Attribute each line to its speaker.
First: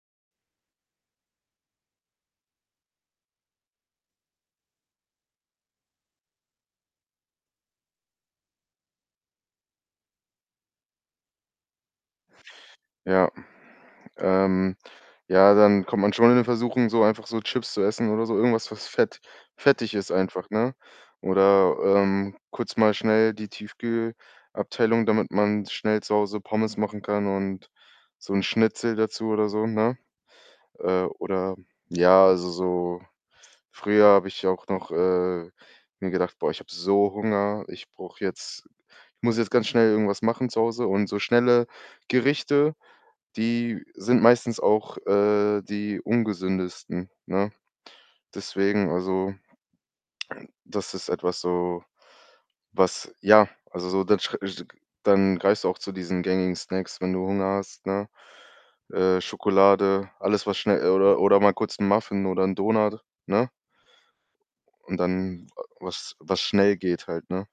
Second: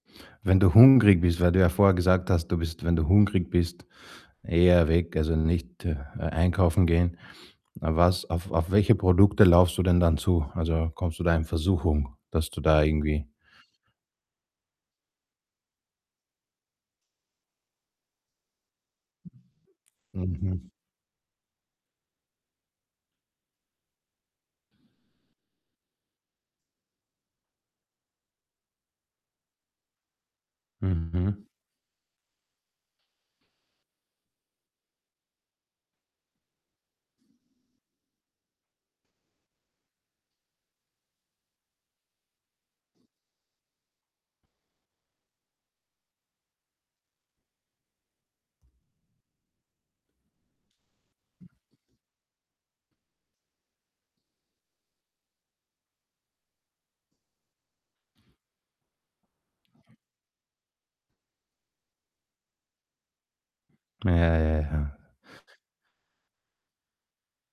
Speaker 1: Wenn du hungrig bist weil du ja vorher gesagt hast, du bist, wenn du hungrig bist, eher weg, also, nicht einkaufen gehen. Was auf auf welche Produkte läufst du denn dann zu? Also, kommst du da in Versuchung, dass du da irgendwie
Speaker 2: Ja. Ähm. Ja, dann kommt man schon in Versuchung so einfach so Chips zu essen, oder so. Irgendwas, was fett fettig ist einfach,
Speaker 1: Mhm.
Speaker 2: ne? Oder, ähm, kurz mal schnell die Tiefkühlabteilung, damit man schnell zu Hause Pommes machen kann, und so 'n Schnitzel dazu oder so, ne? Äh,
Speaker 1: Mhm.
Speaker 2: oder ja, also, so früher habe ich auch noch, äh, mir gedacht: „Boah, ich habe so Hunger, ich brauche jetzt ich muss jetzt ganz schnell irgendwas machen zu Hause.“ Und so schnelle Gerichte, die sind meistens auch, äh, die ungesündesten, ne? Deswegen also das ist etwa so, was ja, also, dann [unintelligible] greifst du auch zu diesen gängigen Snacks, wenn du Hunger hast, ne? Äh, Schokolade, alles was schnell oder oder mal kurz 'n Muffin oder 'n Donut, ne?
Speaker 1: Ja, ja, ja.
Speaker 2: Und dann, was was schnell geht halt, ne?